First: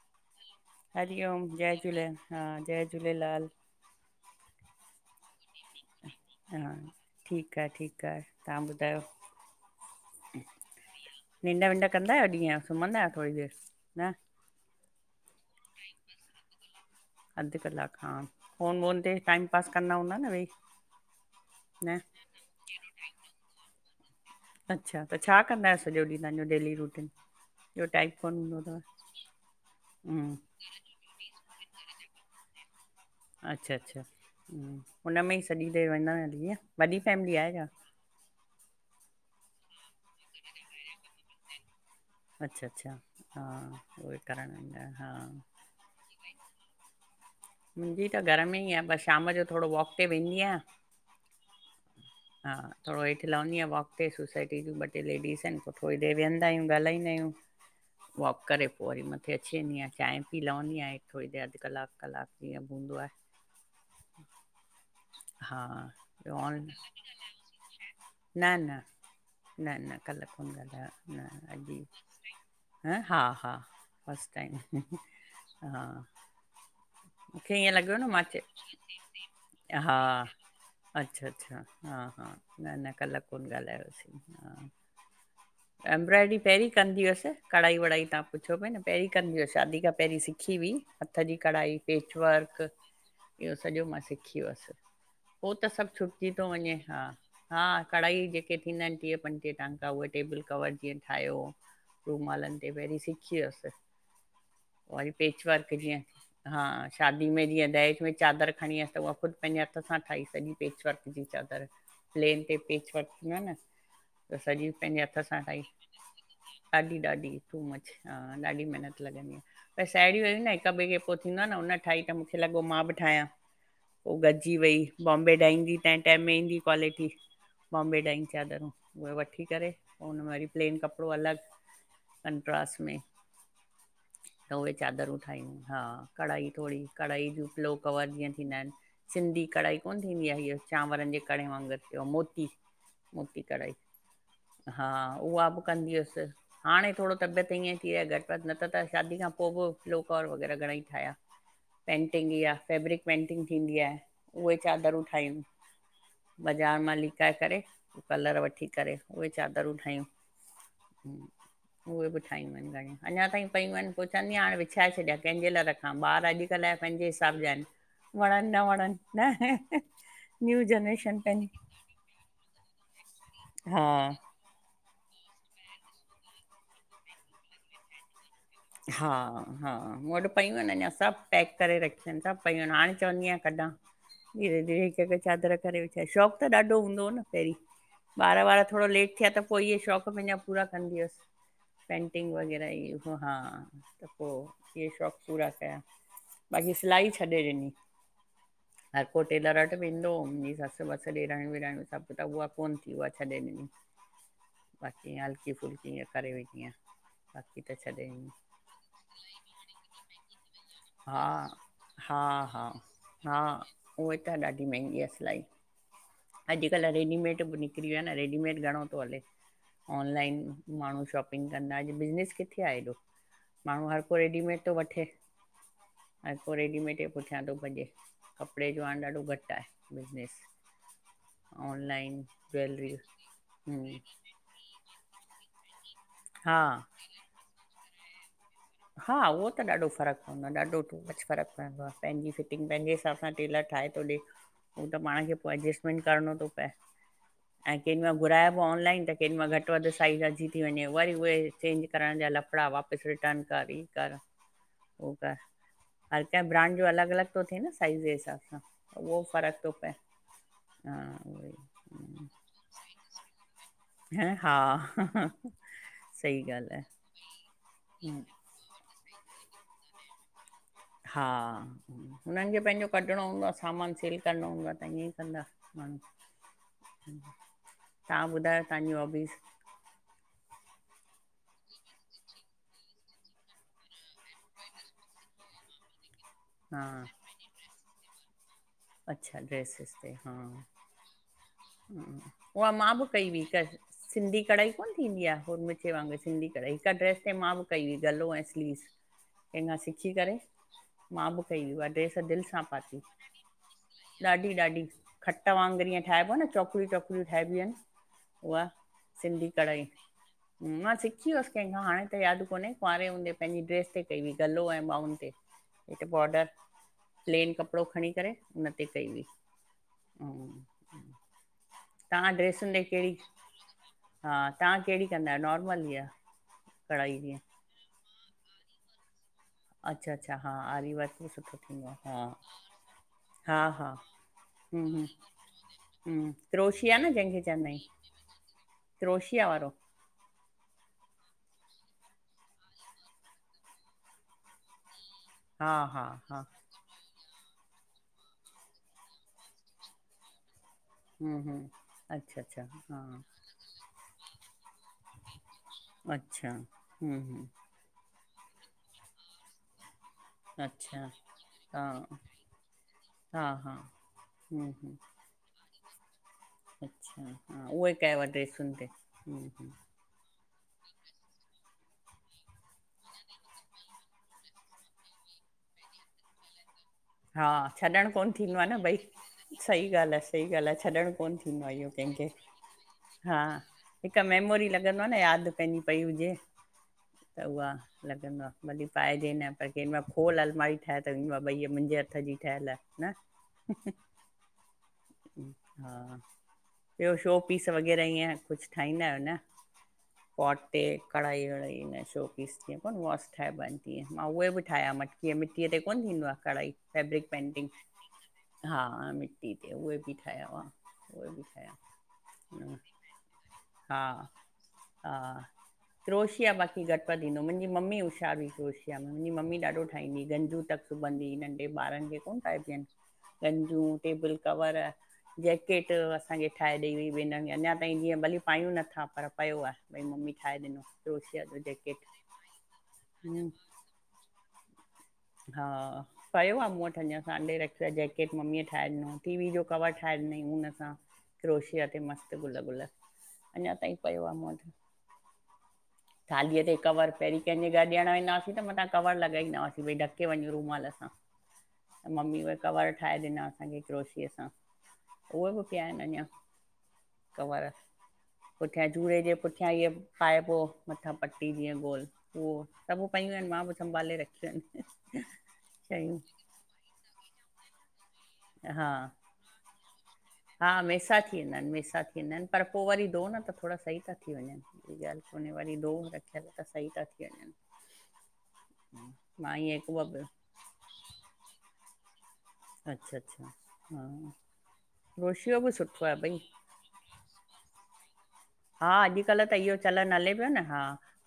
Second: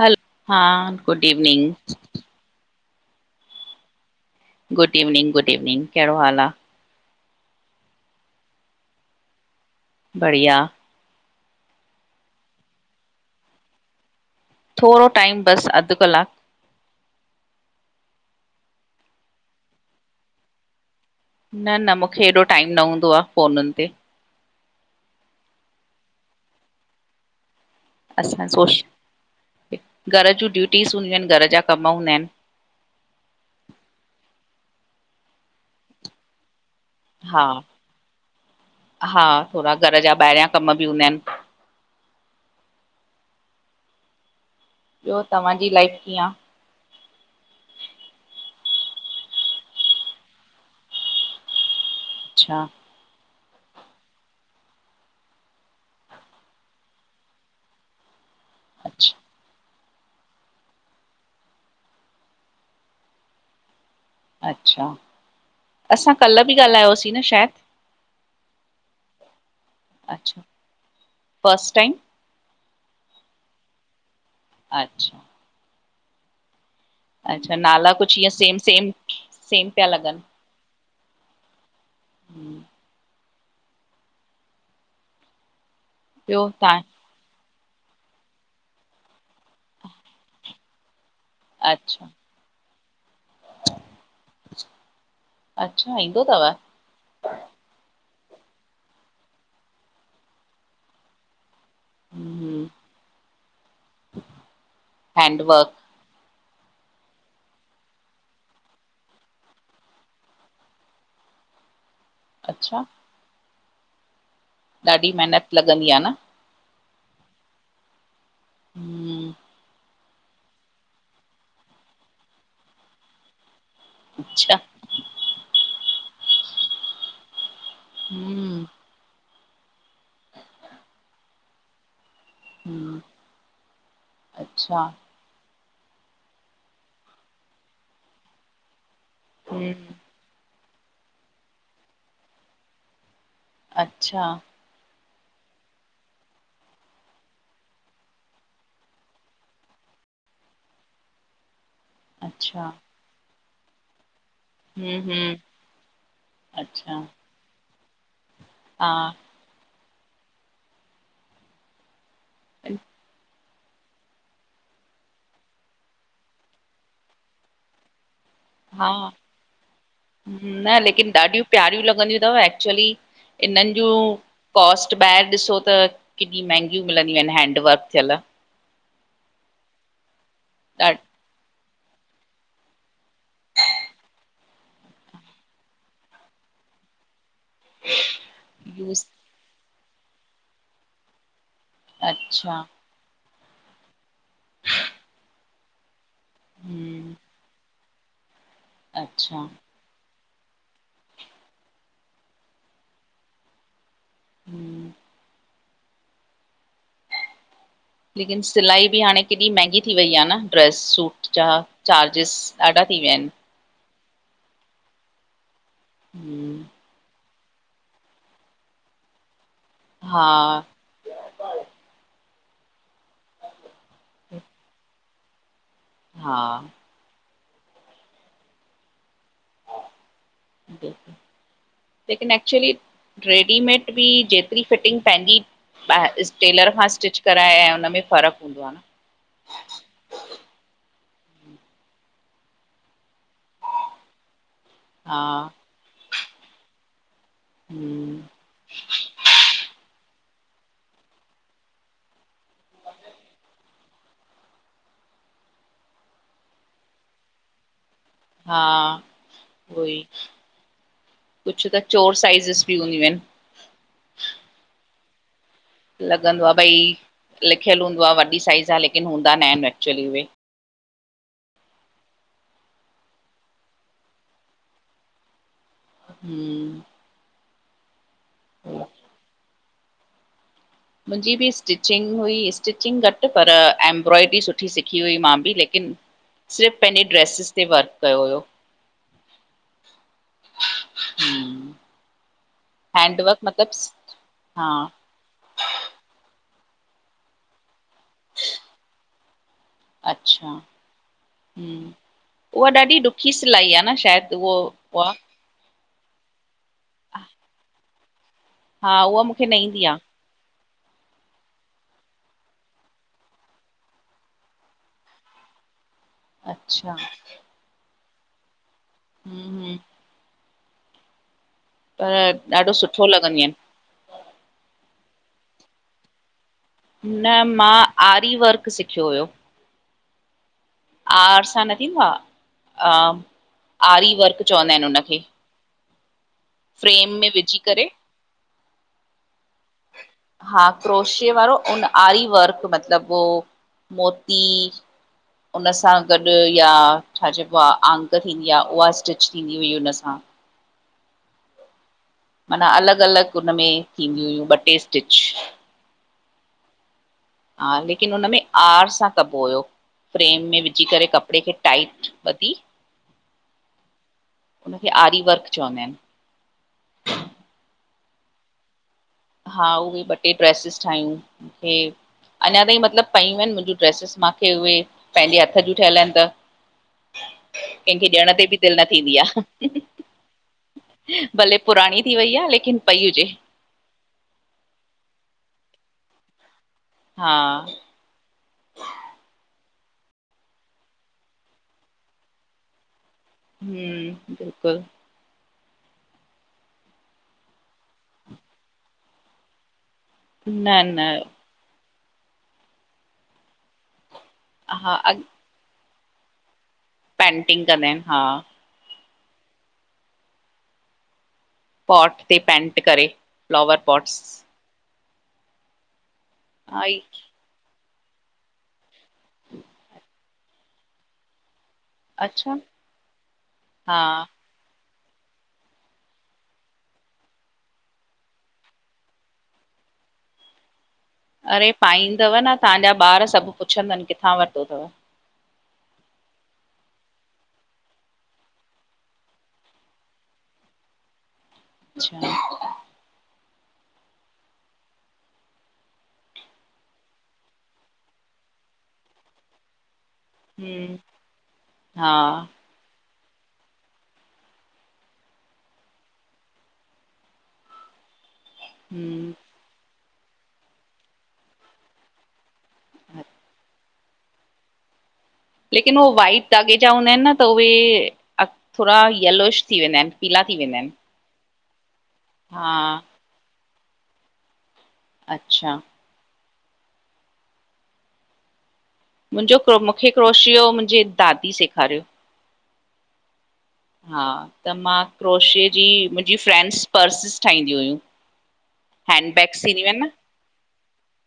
हलो हा गुड हरिओम, इवनिंग जय झूलेल हा जय Jhulelal. Good evening- good evening केहिड़ो हालु आ? हा ठीकु आहे- ठीकु आहे तव्हां ॿुधायो? बढ़िया। निंड -विड कंदा आहियो, ॾींहं जो सुम्हंदा आहियो थोरी देरि, न? थोड़ो टाईम, बसि अधु कलाकु। अधु कलाकु हा, फ़ोन -वोन ते टाईम पासु कंदा हूंदा न वेई? न -न मूंखे हेॾो टाइम न हूंदो आ, फ़ोननि ते। अच्छा! त छा कंदा आहियो सॼो ॾींहुं, तव्हांजो डेली रुटीन? असां सोश, घरु हम्म जुं ड्यूटीस हूंदियूं आहिनि, घरु जा कमु हूंदा आहिनि। अच्छा- अच्छा हुन में ई सॼी देरि वेंदव हली ईअं? वॾी फैमिली हा आहे छा? हा थोड़ा घरु जा ॿाहिरियां कमु बि हूंदा आहिनि। अच्छा- अच्छा हा उई करणु हा। ॿियो तव्हांजी लाइफ कीअं आ? मुंहिंजी त घरु में ई आ, बसि शामु जो थोड़ो वॉक ते वेंदी आहियां। हा अच्छा थोड़ो हेठ लवंदी आहेया, वॉक ते सोसाइटी जियुं ॿ टे लेडीस आहिनि, पोइ थोड़ी देर वेंयदा आहियूं, ॻालाईंदा आहियूं। वॉक करे पोइ वरी अच्छा मथे अची वेंदी आहियां। चांय पी लहंदी आयां, थोरी देरि अधु कलाकु- कलाकु। जीअं भी हूंदो आहे। अच्छा! हा असां ॿियो कल्ह बि ऑन ॻाल्हायोसीं न शायदि? न न- न न कल्ह अच्छा कोन ॻाल्हयो, न फस्ट अॼु ही। टाइम ह हा-हा फर्स्ट टाईम अच्छा हा। अच्छा मूंखे ईअं नाला लॻियो न, कुझु मां ईअं सेम सेम सेम चयो पिया हा। लॻनि अच्छा- अच्छा हा- हा हम्म, न- न कल्ह कोन ॻाल्हायोसीं हा। एमब्रॉयडरी ॿियो पहिरीं तव्हां कंदी हुअसि। कढ़ाई- वढ़ाई तव्हां पुछो पया न, पहिरीं कंदी हुयसि, शादी खां पहिरीं सिखी हुई हथु जी। कढ़ाई, अच्छा पेच-वर्कु। इहो सॼो मां सिखी हुयसि, हो त सभु अच्छा ईंदो छुटजी तव? तो वञे, हा। हा कढ़ाई जेके थींदा आहिनि टीहं- पंटीह टांका, उहे टेबल- कवर जीअं ठाहियो। रूमालनि हम्म ते पहिरीं सिखी हुयसि। पोइ वरी पेच हैंडवर्क वर्कु जिअं हा शादी में जीअं दहेज में चादरु खणी आअसि त, उहा ख़ुदि पंहिंजे हथि सां ठाही सॼी। पेच-वर्कु जी चादर, प्लेन ते अच्छा पेच- वर्कु थींदो आ न, त सॼी पंहिंजे ॾाढी हथि सां मेहनत ठाही। लॻंदी आ न? ॾाढी- ॾाढी टू मच। हा ॾाढी मेहिनतु हम्म लॻंदी आ। साहेड़ियूं हुयूं न हिकु- ॿिए खे पोइ थींदो आ न, उन ठाही त मूंखे लॻो मां बि ठाहियां। पोइ गॾिजी अच्छा वई, बॉम्बे डांइग जी तंहिं टाईम में ईंदी क्वालिटी, बॉम्बे डांइग हम्म चादरूं। उहे वठी करे, पोइ उन में वरी प्लेन कपिड़ो अलॻि कंट्रास में, हम्म त उहे अच्छा चादरुं। हा कढ़ाई, थोड़ी कढ़ाई ज फ्लो कवर जीअं थींदा आहिन, सिंधी कढ़ाई हम्म कोन थींदी आ! चांवरनि जे कड़ वांगुरु, मोती मोती क़ढ़ाई। अच्छा हा उहा बि कंदी हुयसि। हाणे थोड़ो तबियत ईअं थी रहे घटवध, न त त शादी खां पोइ बि लोकोऔर वग़ैरह घणे ई ठाया। पेंटिंग इहा अच्छा फैब्रिक पेंटिंग थींदी आहे। उहे हम्म चादरूं हम्म ठाहियूं बाज़ार अच्छा मां लिकाए करे, कलर वठी हा करे। उहे चादरूं ठाहियूं, उहे बि ठाहियूं आहिन घणियूं, अंञा ताईं पयूं आहिन। पो चंअंदी हाणे विछाए छॾियया कंहिंजे लाए रखां, ॿार अॼुकल्ह ज पंहिंजे हिसाब जा आहिन। वणन न वणन, हा न न्यू जनरेशन पंहिंजी। [unintelligible] गाियूं लॻंदियूं अथव एक्चुली इन्हनि जूं हा कॉस्ट ॿाहिर ॾिसो त केॾी महांगियूं मिलंदियूं आहिन हैंडवर्क थियल। हा हा मूं वटि पयूंआइन अंञा ॾा सब पैक। करे रखियनि था पयूं, हाणे चवंदी आंयां कढां। धीरे धीरे हिकु-हिकु चादरु करे विछाए, शौंक़ु त ॾाढो हूंदो हो न पहिरीं। ॿार वार थोड़ो यूस लेट थिया त पो इहे शौक़ु पंहिंजा पूरा कंदी हुअसि। पेंटिंग अच्छा वग़ैरह ई ब, हा त पो इये शौक़ पूरा कया। बाक़ी सिलाई हम्म छॾे ॾिनी, हर को अच्छा टेलर वट वेंदोहो, मुंजी ससु वस ॾेराइणियूं विरहाणियूं सभु त, उहा कोन थी उहा छॾे ॾिनी। हम्म बाक़ी हल्की फुलकी इंय करे वेन्दी आयां, बाक़ी त छॾे ई ॾिनी। लेकिन सिलाई बि हाणे केॾी महंगी थी वई आ न, ड्रैस हा सूट जा हा चार्जिस हा ॾाढा थी विया आहिन। हा उहे त ॾाढी महंगी आ सिलाई। आहिनि अॼुकल्ह रेडीमेड बि निकिरी वियो आ न, रेडीमेड घणो थो हले! हा ऑनलाइन माण्हू शॉपिंग कंदा, अॼु बिज़नेस किथे आ एॾो! माण्हू हर को रेडीमेड थो वठे। हर हा को रेडीमेट जे पुठियां थो भॼे, कपिड़े जो हाण ॾाढो घट आहे बिज़नेस। ऑनलाइन लेकिन एक्चुली ज्वैलरी रेडीमेड हम्म बि जे हिकिरी फिटिंग पंहिंजीा हा टेलर खां स्टिच कराए ऐं हुनन में फ़र्क़ु हूंदो आ न। हा उहो त ॾाढो फ़र्क़ु पवंदो आ, ॾाढोु फ़र्क़ु पवंदो आ, पंहिंजी फिटिंग पंहिंजे हिसाब सां टेलर ठाहे थो ॾे। हू त हा पाण खे पो एडजेस्टमेंट करणो थो पए, ऐं केॾी हम्म मइल घुराइबो ऑनलाइन त कंहिं मां घटि वधि साइज़ अच थी वंञे, वरी उहे चेंज कराएंण जा लफड़ा वापस रिटर्न। हर कं ब्रांड जो अलॻ अलॻि थो थिए न साइज़। हिस सां, हा उहो फ़र्क़ु थो उहो पए, ई हा। उहोई कुझु त चोर साइज़िस बि हूंदियूं आहिन। ह हा सही लॻंदो आहे भई ॻाल्हि लिखियलु हूंदो आ आहे वॾी साइज़ आ लेकिन हूंदा न आहिन एक्चुली उहे। हा हुननि खे पंहिंजो कढणो हूंदो आ सामानु सेल करणो हूंदो आ त ईअं ई कंदा। हम्म ह तव्हां ॿुधायो तव्हांजी हौब्बीज़। मुंहिंजी बि स्टिचिंग हुई, स्टिचिंग घटि पर एंम्ब्रॉयड्री सुठी सिखी हुई मां बि, लेकिन [inaudible] सिर्फ़ु पंहिंजे ड्रेसिस ते वर्क कयो हुयो। अच्छा ड्रेसिस ते, हा उहा मां बि कई हैंडवर्क हुई, मतिलबु सिंधी हा कढ़ाई कोन थींदी आ हो मि सिंधी कढ़ाई, हिक ड्रेस ते मां बि कई हुई गलो ऐं स्लीव। कं खां सिखी करे अच्छा मां बि कई हुई हम्म, उहा ड्रेस दिल सां उहा ॾाढी पाती। ॾुखी सिलाई आहे न शायदि उहो उहा त वांगुरु हिअ ठाहिबो न चौकरियूं चौकरियूं ठाहिबियूं आहिन उहा हा उहा मूंखे सिंधी न कढ़ाई ईंदी मां सिखी वियुसि कंहिं खां हाणे त यादि कोन्हे क कुंआवरे हूंदे पंहिंजी ड्रेस ते कई हुई गलो ऐं ॿाहुनि ते हे त बॉडर आहे अच्छा प्लेन कपिड़ो खणी करे उन ते कई हुई हम्म हम्म, हम तव्हां पर ड्रेसुनि ॾाढो ते सुठो कहिड़ी लॻंदियूं आहिनि हा तव्हां कहिड़ी कंदा आहियो नॉर्मल ई आहे न मां आरी वर्क सिखियो हुयो अच्छा अच्छा हा आरी वर्कु बि आर सुठो सां न थींदो आ हा। आहे आरी वर्क चवंदा आहिन उनखे। हम क्रोशिया न जहिंखे विझी चवंदा करे अई क्रोशिया वारो। हा क्रोशियो वारो उ आरी वर्क मतलब हो मोती हुन हा सां हा गॾु हा या - - छा चइबो आ अंक थींदी आ उहा स्टिच थींदी हुई हुन सां। हम्म हम्म - - माना अलॻ अलॻ उनमें थींदियूं हुयूं ॿ टे स्टिच - - अचछा हम हम - - हा लेकिन हुन में आर सां कबो हुओ - - फ्रेम में विझी करे अच्छा कपिड़े खे हा टाइट ॿधी - - हा हा - - उनखे आरी वर्क चवंदा आहिन। अच्छा हा उहे कयव ड्रेसुनि ते - - हा उहे ॿ टे ड्रेसिस ठाहियूं मूंखे अञा ताईं मतलब पयूं आहिन मुंहिंजूं - - ड्रेसिस मूंखे उहे पंहिंजे हथ जूं ठहियल आहिन त। हा कंहिंखे छॾणु कोन ॾियण ते बि थींदो आ न दिलि भई थींदी आहे सही ॻाल्ह आ सही ॻाल्ह आ छॾणु कोन भले थींदो आ। भयो [unintelligible] पुराणी थी कंखे वई आ लेकिन पई हुजे हा - - हिकु मेमोरी लॻंदो आ न यादि पहिंजी पई हुजे हा त उहा। लॻंदो आ भली पाइजे न पर कं खोल अलमारी ठाहे त ईंदो आ भई मुंहिंजे - - हथ जी ठहियल आहे न - - हम्म बिल्कुलु - - हा - - ॿियो शो पीस वग़ैरह ईअं कुझु ठाहींदा आहियो न। पोट न ते न कढ़ाई अढ़ाई न शो पीस ते वॉश ठाईंबा आहिन - - मां उहे बि ठाहियां हा अॻ मटकीअ मिटीअ ते कोन्ह थींदो आहे कढ़ाई फैब्रिक पेंटिंग। कंदा आहिन हा हा मिटी ते उहे बि ठाहिया हुआ उहे बि ठाहिया। पोट ते पेंट करे फ्लॉवर हा पोट्स। हा क्रोशिया बाक़ी आई घटमथे इंदो मुंहिंजी मम्मी हुशार हुई। क्रोशिया में मुंहिंजी मम्मी ॾाढो ठाही गंजू तक ॿंधी नंढे ॿारन - - कोन अच्छा थ [unintelligible] गंजू हा टेबल कवर - - जेकेट असांखे ठाहे ॾेई हुई भेनर जनि अञा ताईं जीअं भली पायूं नथा पर पयो आ। भई मम्मी ठाहे ॾिनो। क्रोशिया जो अड़े जैकेट पाईंदव न तव्हांजा ॿार सभु पुछंदन किथां वरितो अथव। हा - - पियो आ मूं वटि अञा सांभे रखियो आहे जेकेट मम्मीअ ठाहे ॾिनो टी वी जो कवर ठाहे ॾिनईं हुनसां - - क्रोशिया ते अच्छा मस्तु गुल गुल अञा ताईं पियो आ मूवट। थालीअ ते कवर पहिरीं कंहिंजे घरु ॾियणु वेंदा हुसीं त मथां कवर लॻाईंदा हुआसीं भई डक - - ढके वञूं रूमाल हम्म सां हा त ममी व - - कवर ठाहे ॾिना असांखे क्रोशीअ सां उहे बि पया आहिन अञा। कवर पुठियां झूड़े हम्म जे पठ - - [unintelligible] पाइबो मथां पटी जीअं गोल। उहो सभु पयूं आहिन मां बि संभाले रखियूं आहिन। लेकिन उहो वाइट धाॻे जा हूंदा आहिन न त उहे हा थोरा यलोश थी वेंदा आहिन। पीला थी हा वेंदा आहिन मेसा थी वेंदा आहिन मेसा थी वेंदा आहिन पर हा पोइ वरी धोओ न त थोरा सही था थी वञनि। ॻाल कोने अच्छा वारी दो रखिय त त सही थ थी वञनि - - मुंहिंजो क्रो मूंखे क्रोशि जो मुंहिंजी दादी सेखारियो। अच्छा अच्छा - - हा त मां क्रोशे जी सुठो आहे भई मुंहिंजी फ्रेंड्स पर्सिस ठाहींदी हुयूं। हा अॼुकल्ह त हैंडबैग्स इहो थींदियूं आहिनि न चलन हले पियो न हा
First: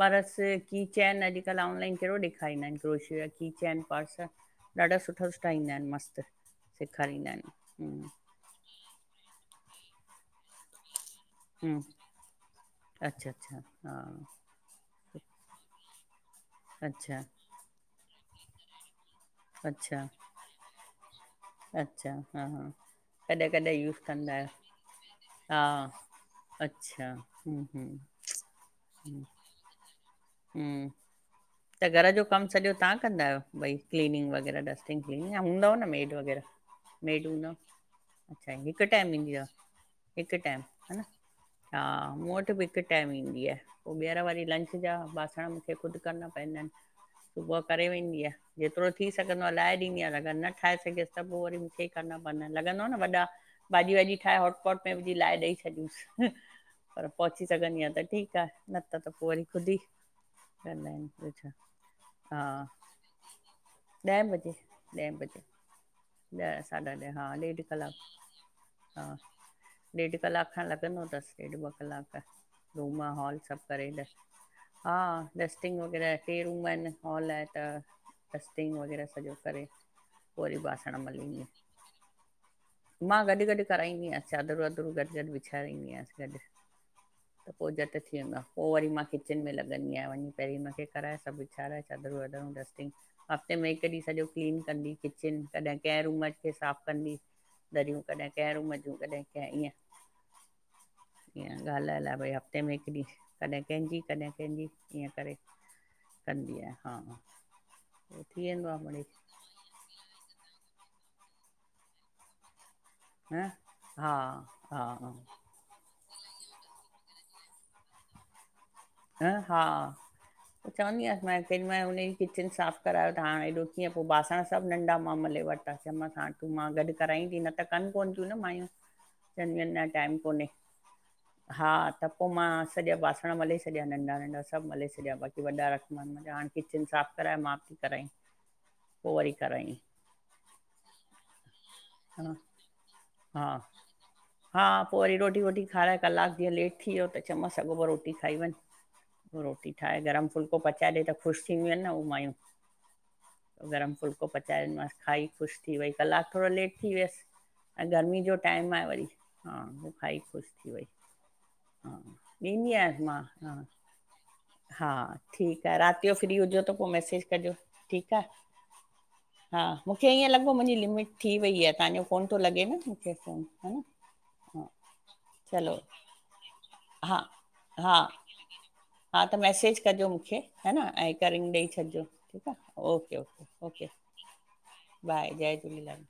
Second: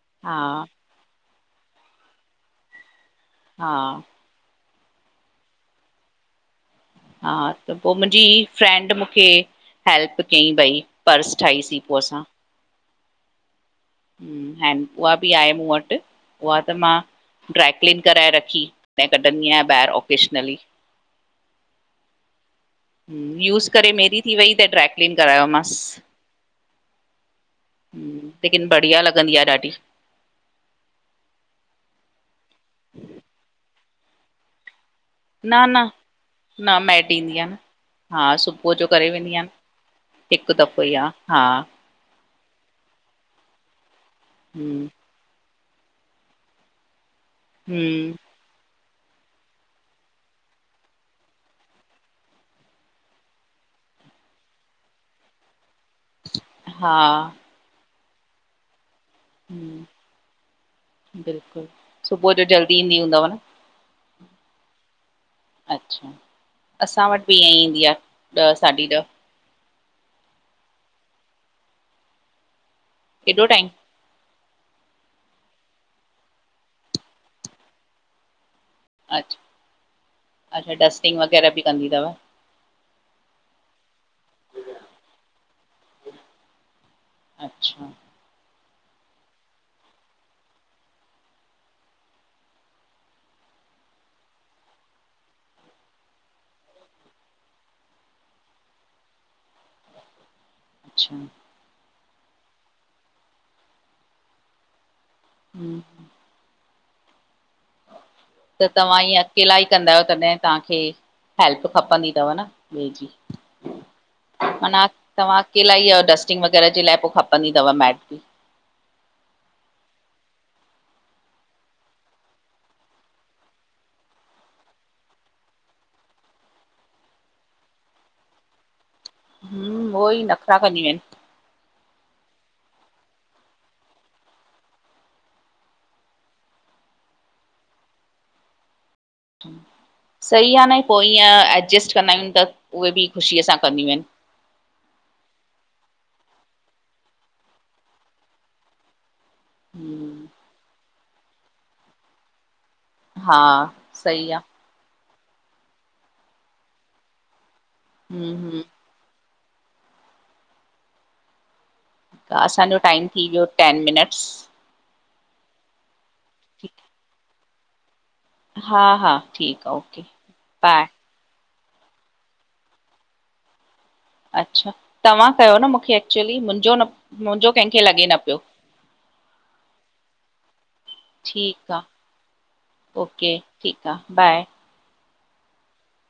पर्स हा की - - चैन अॼकल्ह ऑनलाइन केड़ो ॾेखारींदा आहिन क्रोशरी जा हा कीचैन पर्स! ॾाढा सुठा सुठा ईंदा आहिन मस्त! हा त पो मुंजी फ्रेंंड मूंखे हैेल्प कयईं भई पर्स ठाहीसीं हम्म पोइ असां अच्छा अच्छा! हा हैड उहा बि आहे मूं वट उहा त मां अच्छा ड्राइक्लीन कराए रखी! कढणी आहियां बैहिर अच्छा ओकेशनली। अच्छा हा हा! हम्म, कॾहिं यूज़ कॾहिं करे यूस मेरी कंदा थी वई आहियो त ड्रैक्लीन हा करायोमस! अच्छा हम्म! हम्म लेकिन बढ़िया हम्म लॻंदी आ ॾाढी! हम्म त घर जो कम सॼो ताहां कंदा आयो भई क्लीनिंग वग़ैरह डस्ट क्लीन हूंदव न मेड न वग़ैरह मैट मेड ईंदी आहे हूंदव? न हा अच्छा सुबुह हिक जो करे टाइम वेंदी ईंदी आ आहियां हिक हिकु टाइम दफ़ो ह ई न आहे हा मूं वट बि हिक टाइम ईंदी आ पो बेहर वरी लंच हम्म, जा बासण मूंखे ख़ुद करण पैंदा आहिन! सुबुह करे हम्म, वेंदी आ! जेतरो थी सघंदो आ लाहे ॾींदी आयां अगर न ठाहे सघ्यस त पो वरी मूंखे ई करना पवंदा लॻंदो आ न वॾा भाॼी वाॼी ठाहे हॉटपॉट में विझी लाए ॾेई छॾियूंस! पर हा, पहुची सघंदीआ त ठीक आ न त त पो वरी खुदि ई कंदा आहिन! बिल्कुल सुबुह जो जल्दी ईंदी हूंदव न! ॾै बजे! अच्छा ॾह साढा असां ॾह वट हा बि ईअं ॾेढ ईंदी आ कलाक ॾह साढी हा ॾह! ॾेढ कलाक खन लॻंदो तस ॾेढ ॿ कलाक रूम हॉल एॾो सभ टाइम? करे ॾस! हा डस्टिंग वग़ैरह टे रूम आहिन हॉल आहे त! डस्टिंग वग़ैरह सॼो अच्छा, करे पो वरी अच्छा बासण डस्टिंग मलींदी! वग़ैरह बि कंदी तव? मां गॾ गॾ कराईंदी आयास चादर वादरूं गॾ गॾ विछारींदी आयास गॾ! त पो अच्छा, झट थी वेंदा! पो वरी मां किचन में लॻंदी आयां वञी पहिरीं हुनखे कराए सभ विछाराए चादरूं वधरूं डस्टिंग! हफ़्ते में हिक ॾींह सॼो क्लीन कंदी किचन तॾहिं कैर उमज खे साफ़ कंदी दरियूं कॾहिं कैर उमज जूं कॾहिं कंहिं ईअं। अच्छा! ईअं ॻाल्हाइ लाइ भई हफ़्ते में हिकु ॾींहुं कॾह कंहिंजी कॾहिं कंहिंजी ईअं करे। हम्म! कंदी आ, हा। पोइ थी त वेंदो आहे तव्हां मिड़ई ईअं अकेला ई कंदा आयो, तॾहिं ताहांखे हेल्प खपंदी तव न ॿे जी! ह, हा हा, हा। इलाई डस्टिंग वग़ैरह जे लाइ पो खपंदी तव, मैट बि ह, हा। चवंदी आयांस मां केॾि मल, हुनजी किचन साफ़ करायो त हाणे एॾो कीअं पो बासण सभ नंढा मां मले वठ चयमसां तूं, मां गॾ करायंई ती, न त कन कोन त्यूं न मायूं चअंदी आइन, हम्म, उहो टाइम ई कोन्हे, नखरा कंदियूं आहिनि। हा त पो मां सॼा बासण मले सॼा नंढा नंढा सभ मले छॾिया बाक़ी वॾा रखया मान मला, हाणे किचन साफ़ कराए मां थी करायंई। [inaudible] सही आ न पो ईअं एडजस्ट कंदा आयूं हा त उहे बि ख़ुशीअ हा सां कंदियूं आहिन। हा पो वरी रोटी वोटी खाराए कलाक जीअं लेट थीयो त चयोमस अगो पो रोटी खाई वंञ। रोटी ठाहे हम्म। गरम फुल्को पचाए ॾे त ख़ुश थीदियूं आहिन न उह हा माइयूं। गरम फूलको सही आ पचाए ॾिनो मांस। खाई ख़ुश थी वई। कलाक थोडो लेट थी वियस ऐं गर्मी हूं जो हूं टाइम आ वरी। हा पो खाई ख़ुश थी वई। हा ठीक आ, ॾींदी असांजो आहियांसि टाइम मां थी व्यो हा टेन मिनट्स। हा ठीक आहे, रात जो फ्री हुजो त ठीकु, पो वरी मैसेज कजो, ठीक आ। हा हा हा ठीकु आ ओके मूंखे ईअं लॻो मुंहिंजी बाए लिमिट थी वई आहे, तव्हांजो कोन थो लॻे न फ़ोन, हा न हा अच्छा! तव्हां कयो न चलो मूंखे, एक्चुली मुंहिंजो न हा मुंहिंजो कंहिंखे हा लॻे न पियो। हा त मैसेज कजो मूंखे है न ऐं हिक रिंग ॾेई ठीकु आ छॾिजो। ओके- ओके, ओके ठीकु आ बाए बाए, जय झूलेलाल